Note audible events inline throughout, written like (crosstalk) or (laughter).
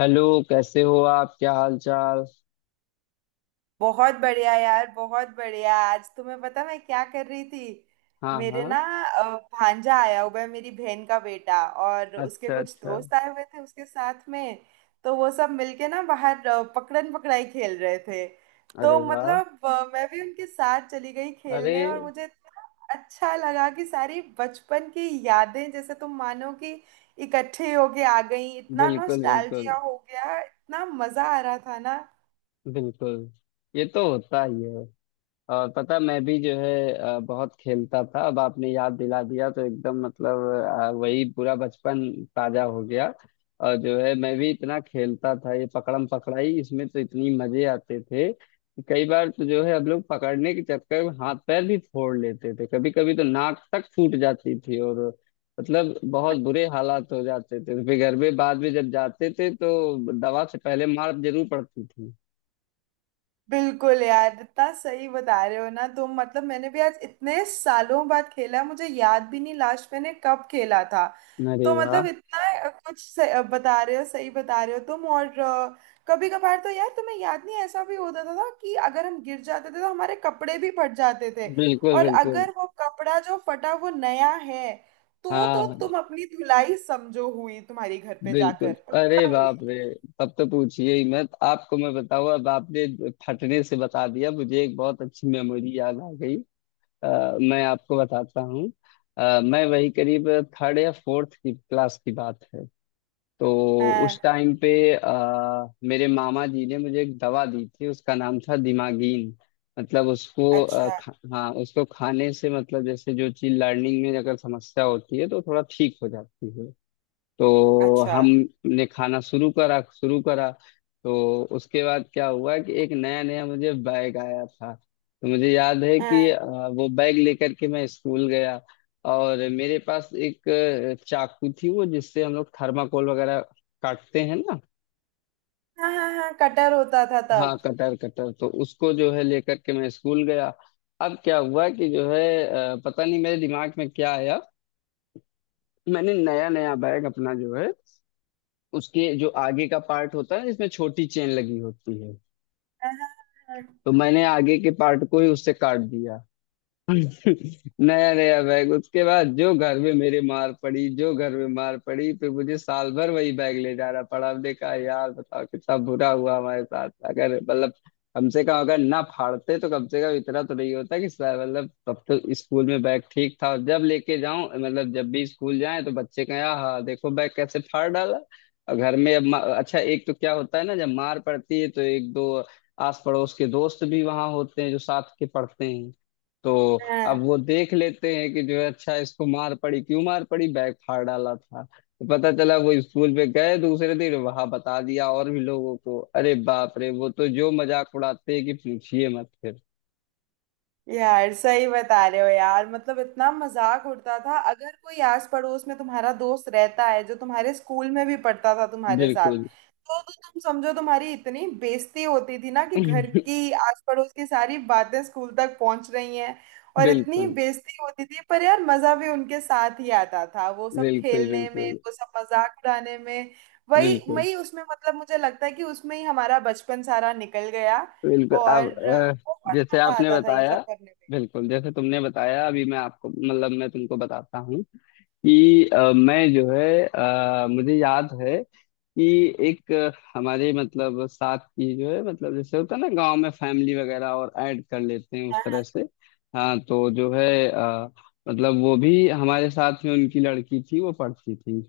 Hello. कैसे हो आप? क्या हाल चाल? बहुत बढ़िया यार, बहुत बढ़िया। आज तुम्हें पता मैं क्या कर रही थी? हाँ मेरे हाँ। ना भांजा आया हुआ है, मेरी बहन का बेटा, और उसके अच्छा कुछ अच्छा। दोस्त आए हुए थे उसके साथ में। तो वो सब मिलके ना बाहर पकड़न पकड़ाई खेल रहे थे। तो अरे वाह। मतलब मैं भी उनके साथ चली गई अरे। खेलने। और मुझे इतना अच्छा लगा कि सारी बचपन की यादें जैसे तुम मानो कि इकट्ठे होके आ गई। इतना बिल्कुल बिल्कुल नॉस्टैल्जिया हो गया, इतना मजा आ रहा था ना। बिल्कुल। ये तो होता ही है। और पता मैं भी जो है बहुत खेलता था। अब आपने याद दिला दिया तो एकदम मतलब वही पूरा बचपन ताजा हो गया। और जो है मैं भी इतना खेलता था ये पकड़म पकड़ाई, इसमें तो इतनी मजे आते थे कि कई बार तो जो है हम लोग पकड़ने के चक्कर में हाथ पैर भी फोड़ लेते थे। कभी कभी तो नाक तक फूट जाती थी और मतलब बहुत बुरे हालात हो जाते थे। फिर घर में बाद में जब जाते थे तो दवा से पहले मार जरूर पड़ती थी। बिल्कुल यार, इतना सही बता रहे हो ना तुम। मतलब मैंने भी आज इतने सालों बाद खेला, मुझे याद भी नहीं लास्ट मैंने कब खेला था। अरे तो वाह। मतलब इतना कुछ बता रहे हो, सही बता रहे हो तुम। और कभी कभार तो यार तुम्हें याद नहीं ऐसा भी होता था कि अगर हम गिर जाते थे तो हमारे कपड़े भी फट जाते थे। बिल्कुल और बिल्कुल। अगर वो कपड़ा जो फटा वो नया है तो हाँ। तुम अपनी धुलाई समझो हुई, तुम्हारी घर पे जाकर बिल्कुल। अरे पक्का हुई। बाप रे। तब तो पूछिए ही मत। आपको मैं बताऊं, अब आपने फटने से बता दिया, मुझे एक बहुत अच्छी मेमोरी याद आ गई। मैं आपको बताता हूँ। मैं वही करीब थर्ड या फोर्थ की क्लास की बात है। तो उस हाँ। टाइम पे मेरे मामा जी ने मुझे एक दवा दी थी, उसका नाम था दिमागीन। मतलब उसको अच्छा, हाँ उसको खाने से, मतलब जैसे जो चीज लर्निंग में अगर समस्या होती है तो थोड़ा ठीक हो जाती है। तो अच्छा। हमने खाना शुरू करा। तो उसके बाद क्या हुआ कि एक नया नया मुझे बैग आया था, तो मुझे याद है कि हाँ। वो बैग लेकर के मैं स्कूल गया। और मेरे पास एक चाकू थी, वो जिससे हम लोग थर्माकोल वगैरह काटते हैं ना। हाँ, हाँ, हाँ, कटर होता था हाँ तब। कटर, कटर तो उसको जो है लेकर के मैं स्कूल गया। अब क्या हुआ कि जो है पता नहीं मेरे दिमाग में क्या आया। मैंने नया नया बैग अपना, जो है उसके जो आगे का पार्ट होता है, इसमें छोटी चेन लगी होती है, हाँ, हाँ, हाँ, तो मैंने आगे के पार्ट को ही उससे काट दिया। नया नया बैग, उसके बाद जो घर में मेरे मार पड़ी, जो घर में मार पड़ी, फिर मुझे साल भर वही बैग ले जाना पड़ा। हमने कहा यार बताओ कितना बुरा हुआ हमारे साथ, अगर मतलब हमसे कहा अगर ना फाड़ते तो कम से कम इतना तो नहीं होता कि मतलब तब तो स्कूल में बैग ठीक था, और जब लेके जाऊं मतलब जब भी स्कूल जाए तो बच्चे कहें आहा देखो बैग कैसे फाड़ डाला। और घर में अब अच्छा, एक तो क्या होता है ना, जब मार पड़ती है तो एक दो आस पड़ोस के दोस्त भी वहां होते हैं जो साथ के पढ़ते हैं। तो अब हाँ। वो देख लेते हैं कि जो है अच्छा इसको मार पड़ी, क्यों मार पड़ी, बैग फाड़ डाला था। तो पता चला वो स्कूल पे गए दूसरे दिन, वहां बता दिया और भी लोगों को, अरे बाप रे, वो तो जो मजाक उड़ाते हैं कि पूछिए मत फिर। यार सही बता रहे हो यार, मतलब इतना मजाक उड़ता था। अगर कोई आस पड़ोस में तुम्हारा दोस्त रहता है जो तुम्हारे स्कूल में भी पढ़ता था तुम्हारे साथ, बिल्कुल। (laughs) तो तुम समझो, तुम्हारी इतनी बेइज्जती होती थी ना कि घर की आस पड़ोस की सारी बातें स्कूल तक पहुंच रही हैं। और इतनी बिल्कुल बेइज्जती होती थी, पर यार मजा भी उनके साथ ही आता था, वो सब बिल्कुल। खेलने में, बिल्कुल वो सब मजाक उड़ाने में। वही बिल्कुल वही उसमें, मतलब मुझे लगता है कि उसमें ही हमारा बचपन सारा निकल गया। बिल्कुल। और अब बहुत जैसे मजा आपने आता था ये बताया, सब करने में। बिल्कुल जैसे तुमने बताया अभी, मैं आपको मतलब मैं तुमको बताता हूँ कि मैं जो है मुझे याद है कि एक हमारे मतलब साथ की जो है, मतलब जैसे होता है ना गांव में फैमिली वगैरह और ऐड कर लेते हैं उस तरह से। हाँ, तो जो है मतलब वो भी हमारे साथ में, उनकी लड़की थी, वो पढ़ती थी।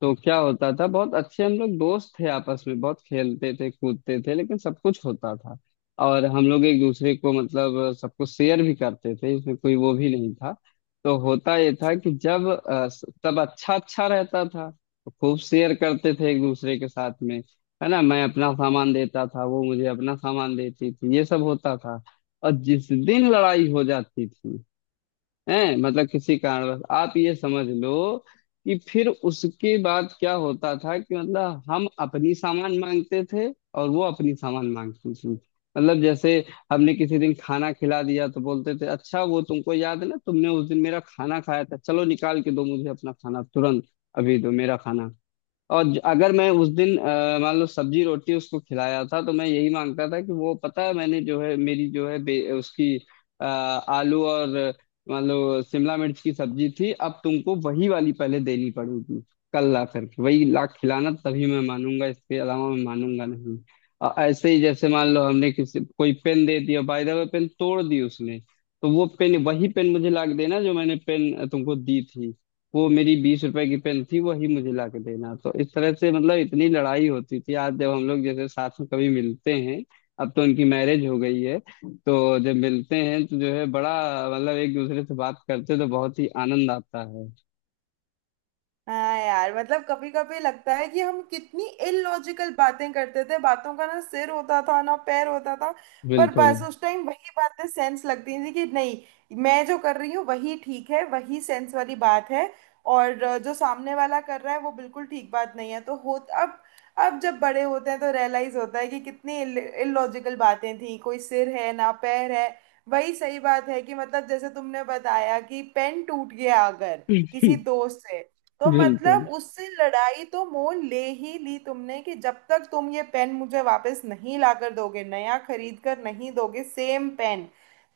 तो क्या होता था, बहुत अच्छे हम लोग दोस्त थे, आपस में बहुत खेलते थे कूदते थे, लेकिन सब कुछ होता था। और हम लोग एक दूसरे को मतलब सब कुछ शेयर भी करते थे, इसमें कोई वो भी नहीं था। तो होता ये था कि जब सब अच्छा अच्छा रहता था तो खूब शेयर करते थे एक दूसरे के साथ में, है ना। मैं अपना सामान देता था, वो मुझे अपना सामान देती थी, ये सब होता था। और जिस दिन लड़ाई हो जाती थी हैं, मतलब किसी कारणवश, आप ये समझ लो कि फिर उसके बाद क्या होता था कि मतलब हम अपनी सामान मांगते थे और वो अपनी सामान मांगती थी। मतलब जैसे हमने किसी दिन खाना खिला दिया तो बोलते थे, अच्छा वो तुमको याद है ना, तुमने उस दिन मेरा खाना खाया था, चलो निकाल के दो मुझे अपना खाना तुरंत, अभी दो मेरा खाना। और अगर मैं उस दिन मान लो सब्जी रोटी उसको खिलाया था तो मैं यही मांगता था कि वो पता है मैंने जो है मेरी जो है उसकी आलू और मान लो शिमला मिर्च की सब्जी थी, अब तुमको वही वाली पहले देनी पड़ेगी। कल ला करके वही ला खिलाना तभी मैं मानूंगा, इसके अलावा मैं मानूंगा नहीं। ऐसे ही जैसे मान लो हमने किसी कोई पेन दे दिया, बाय द वे पेन तोड़ दी उसने, तो वो पेन वही पेन मुझे ला के देना जो मैंने पेन तुमको दी थी। वो मेरी 20 रुपए की पेन थी, वही मुझे ला के देना। तो इस तरह से मतलब इतनी लड़ाई होती थी। आज जब हम लोग जैसे साथ में कभी मिलते हैं, अब तो उनकी मैरिज हो गई है, तो जब मिलते हैं तो जो है बड़ा, मतलब एक दूसरे से बात करते हैं, तो बहुत ही आनंद आता है। हाँ यार, मतलब कभी कभी लगता है कि हम कितनी इलॉजिकल बातें करते थे। बातों का ना सिर होता था ना पैर होता था। पर बिल्कुल। बस उस टाइम वही बातें सेंस लगती थी कि नहीं, मैं जो कर रही हूँ वही ठीक है, वही सेंस वाली बात है। और जो सामने वाला कर रहा है वो बिल्कुल ठीक बात नहीं है। तो हो, अब अब जब बड़े होते हैं तो रियलाइज होता है कि कितनी इलॉजिकल बातें थी, कोई सिर है ना पैर है। वही सही बात है कि मतलब जैसे तुमने बताया कि पेन टूट गया अगर (laughs) किसी दोस्त से, तो बिल्कुल मतलब उससे लड़ाई तो मोल ले ही ली तुमने कि जब तक तुम ये पेन मुझे वापस नहीं लाकर दोगे, नया खरीद कर नहीं दोगे सेम पेन,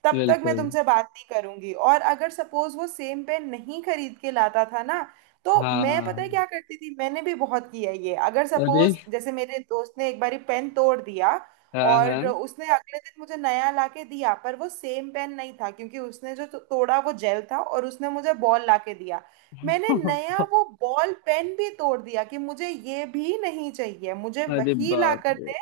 तब तक मैं बिल्कुल। तुमसे बात नहीं करूंगी। और अगर सपोज वो सेम पेन नहीं खरीद के लाता था ना, तो मैं पता है हाँ। क्या करती थी, मैंने भी बहुत किया ये। अगर अरे। सपोज जैसे मेरे दोस्त ने एक बारी पेन तोड़ दिया हाँ और हाँ। उसने अगले दिन मुझे नया लाके दिया, पर वो सेम पेन नहीं था क्योंकि उसने जो तोड़ा वो जेल था और उसने मुझे बॉल लाके दिया। मैंने नया (laughs) वो बॉल पेन भी तोड़ दिया कि मुझे ये भी नहीं चाहिए, मुझे अरे वही ला बाप कर रे। दे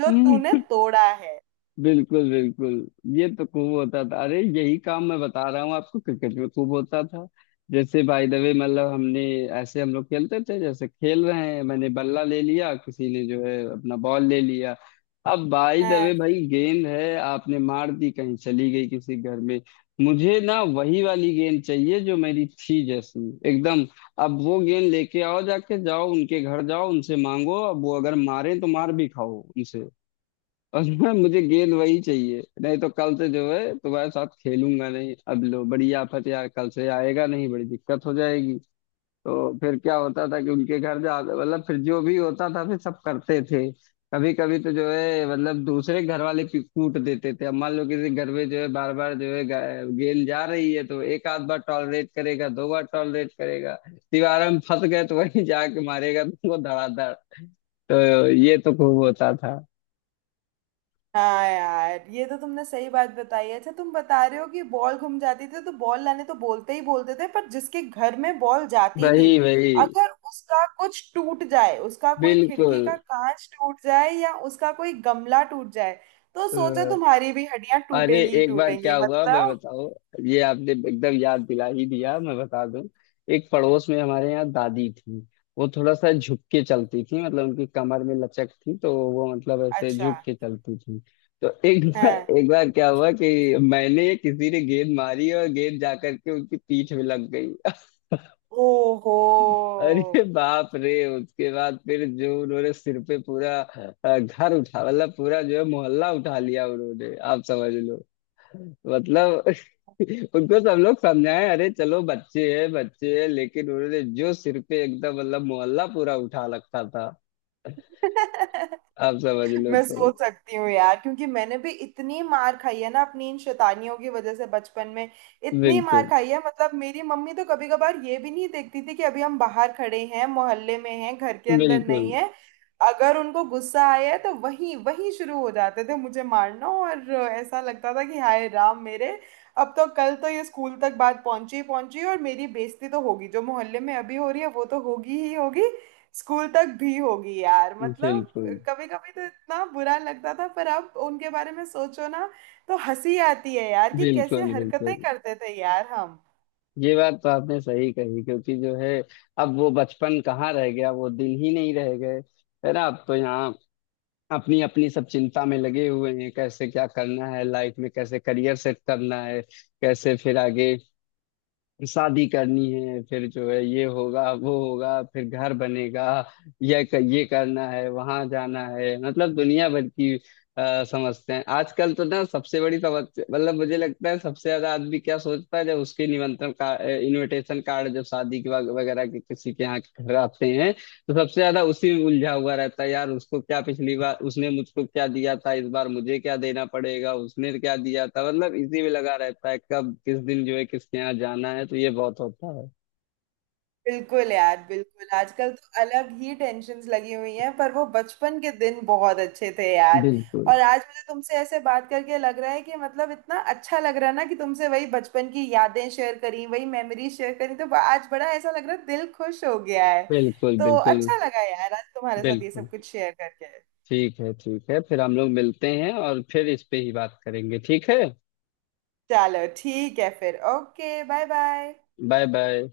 जो तूने (laughs) तोड़ा है। बिल्कुल बिल्कुल। ये तो खूब होता था। अरे यही काम मैं बता रहा हूँ आपको, क्रिकेट में खूब होता था। जैसे बाय द वे मतलब हमने, ऐसे हम लोग खेलते थे, जैसे खेल रहे हैं मैंने बल्ला ले लिया, किसी ने जो है अपना बॉल ले लिया। अब बाय द वे हाँ। भाई गेंद है, आपने मार दी कहीं, चली गई किसी घर में। मुझे ना वही वाली गेंद चाहिए जो मेरी थी, जैसी एकदम। अब वो गेंद लेके आओ, जाके जाओ उनके घर, जाओ उनसे मांगो, अब वो अगर मारे तो मार भी खाओ उनसे। और (laughs) ना मुझे गेंद वही चाहिए, नहीं तो कल से जो है तुम्हारे साथ खेलूंगा नहीं। अब लो बड़ी आफत, यार कल से आएगा नहीं, बड़ी दिक्कत हो जाएगी। तो फिर क्या होता था कि उनके घर जा, मतलब फिर जो भी होता था, फिर सब करते थे। कभी कभी तो जो है मतलब दूसरे घर वाले कूट देते थे। अब मान लो किसी घर में जो है बार बार जो है गेंद जा रही है तो एक आध बार टॉलरेट करेगा, दो बार टॉलरेट करेगा, दीवार में फंस गए तो वहीं जाके मारेगा तुमको धड़ाधड़। तो ये तो खूब होता था। हाँ यार, ये तो तुमने सही बात बताई। अच्छा तुम बता रहे हो कि बॉल घूम जाती थी तो बॉल लाने तो बोलते ही बोलते थे, पर जिसके घर में बॉल जाती थी, वही वही। अगर उसका कुछ टूट जाए, उसका कोई बिल्कुल। खिड़की का कांच टूट जाए या उसका कोई गमला टूट जाए, तो अ, सोचो तुम्हारी भी हड्डियां अरे टूटेंगी ही एक बार टूटेंगी, क्या हुआ मैं मतलब। बताओ, ये आपने एकदम याद दिला ही दिया, मैं बता दूं। एक पड़ोस में हमारे यहाँ दादी थी, वो थोड़ा सा झुक के चलती थी, मतलब उनकी कमर में लचक थी तो वो मतलब ऐसे अच्छा। झुक के चलती थी। तो हाँ। एक बार क्या हुआ कि मैंने, किसी ने गेंद मारी और गेंद जा करके उनकी पीठ में लग गई। ओहो। अरे बाप रे। उसके बाद फिर जो उन्होंने सिर पे पूरा घर उठा, मतलब पूरा जो है मोहल्ला उठा लिया उन्होंने, आप समझ लो। मतलब (laughs) उनको सब लोग समझाए अरे चलो बच्चे हैं बच्चे हैं, लेकिन उन्होंने जो सिर पे एकदम मतलब मोहल्ला पूरा उठा रखा था, (laughs) आप समझ लो मैं तो। सोच सकती हूँ यार, क्योंकि मैंने भी इतनी मार खाई है ना अपनी इन शैतानियों की वजह से बचपन में। इतनी मार बिल्कुल खाई है, मतलब मेरी मम्मी तो कभी कभार ये भी नहीं देखती थी कि अभी हम बाहर खड़े हैं, मोहल्ले में हैं, घर के अंदर बिल्कुल। नहीं है। अगर उनको गुस्सा आया है तो वहीं वहीं शुरू हो जाते थे मुझे मारना। और ऐसा लगता था कि हाय राम मेरे, अब तो कल तो ये स्कूल तक बात पहुंची ही पहुंची, और मेरी बेइज्जती तो होगी, जो मोहल्ले में अभी हो रही है वो तो होगी ही होगी, स्कूल तक भी होगी यार। बिल्कुल मतलब कभी कभी तो इतना बुरा लगता था, पर अब उनके बारे में सोचो ना तो हंसी आती है यार, कि कैसे बिल्कुल हरकतें बिल्कुल। करते थे यार हम। ये बात तो आपने सही कही, क्योंकि जो है अब वो बचपन कहाँ रह गया, वो दिन ही नहीं रह गए, है ना। अब तो यहाँ अपनी अपनी सब चिंता में लगे हुए हैं, कैसे क्या करना है लाइफ में, कैसे करियर सेट करना है, कैसे फिर आगे शादी करनी है, फिर जो है ये होगा वो होगा, फिर घर बनेगा, ये करना है वहां जाना है, मतलब दुनिया भर की समझते हैं। आजकल तो ना सबसे बड़ी समस्या, मतलब मुझे लगता है सबसे ज्यादा आदमी क्या सोचता है जब उसके निमंत्रण का इनविटेशन कार्ड जब शादी के वगैरह के किसी के यहाँ घर आते हैं, तो सबसे ज्यादा उसी में उलझा हुआ रहता है यार, उसको क्या पिछली बार उसने मुझको क्या दिया था, इस बार मुझे क्या देना पड़ेगा, उसने क्या दिया था, मतलब इसी में लगा रहता है कब किस दिन जो है किसके यहाँ जाना है। तो ये बहुत होता है। बिल्कुल यार बिल्कुल, आजकल तो अलग ही टेंशन्स लगी हुई हैं, पर वो बचपन के दिन बहुत अच्छे थे यार। बिल्कुल और आज मुझे तुमसे ऐसे बात करके लग रहा है कि मतलब इतना अच्छा लग रहा है ना, कि तुमसे वही बचपन की यादें शेयर करी, वही मेमोरी शेयर करी, तो आज बड़ा ऐसा लग रहा है, दिल खुश हो गया है। बिल्कुल। तो बिल्कुल अच्छा लगा यार आज तुम्हारे साथ ये बिल्कुल। सब कुछ शेयर करके। ठीक है ठीक है, फिर हम लोग मिलते हैं और फिर इस पे ही बात करेंगे, ठीक है। चलो ठीक है फिर, okay, bye bye. Bye bye.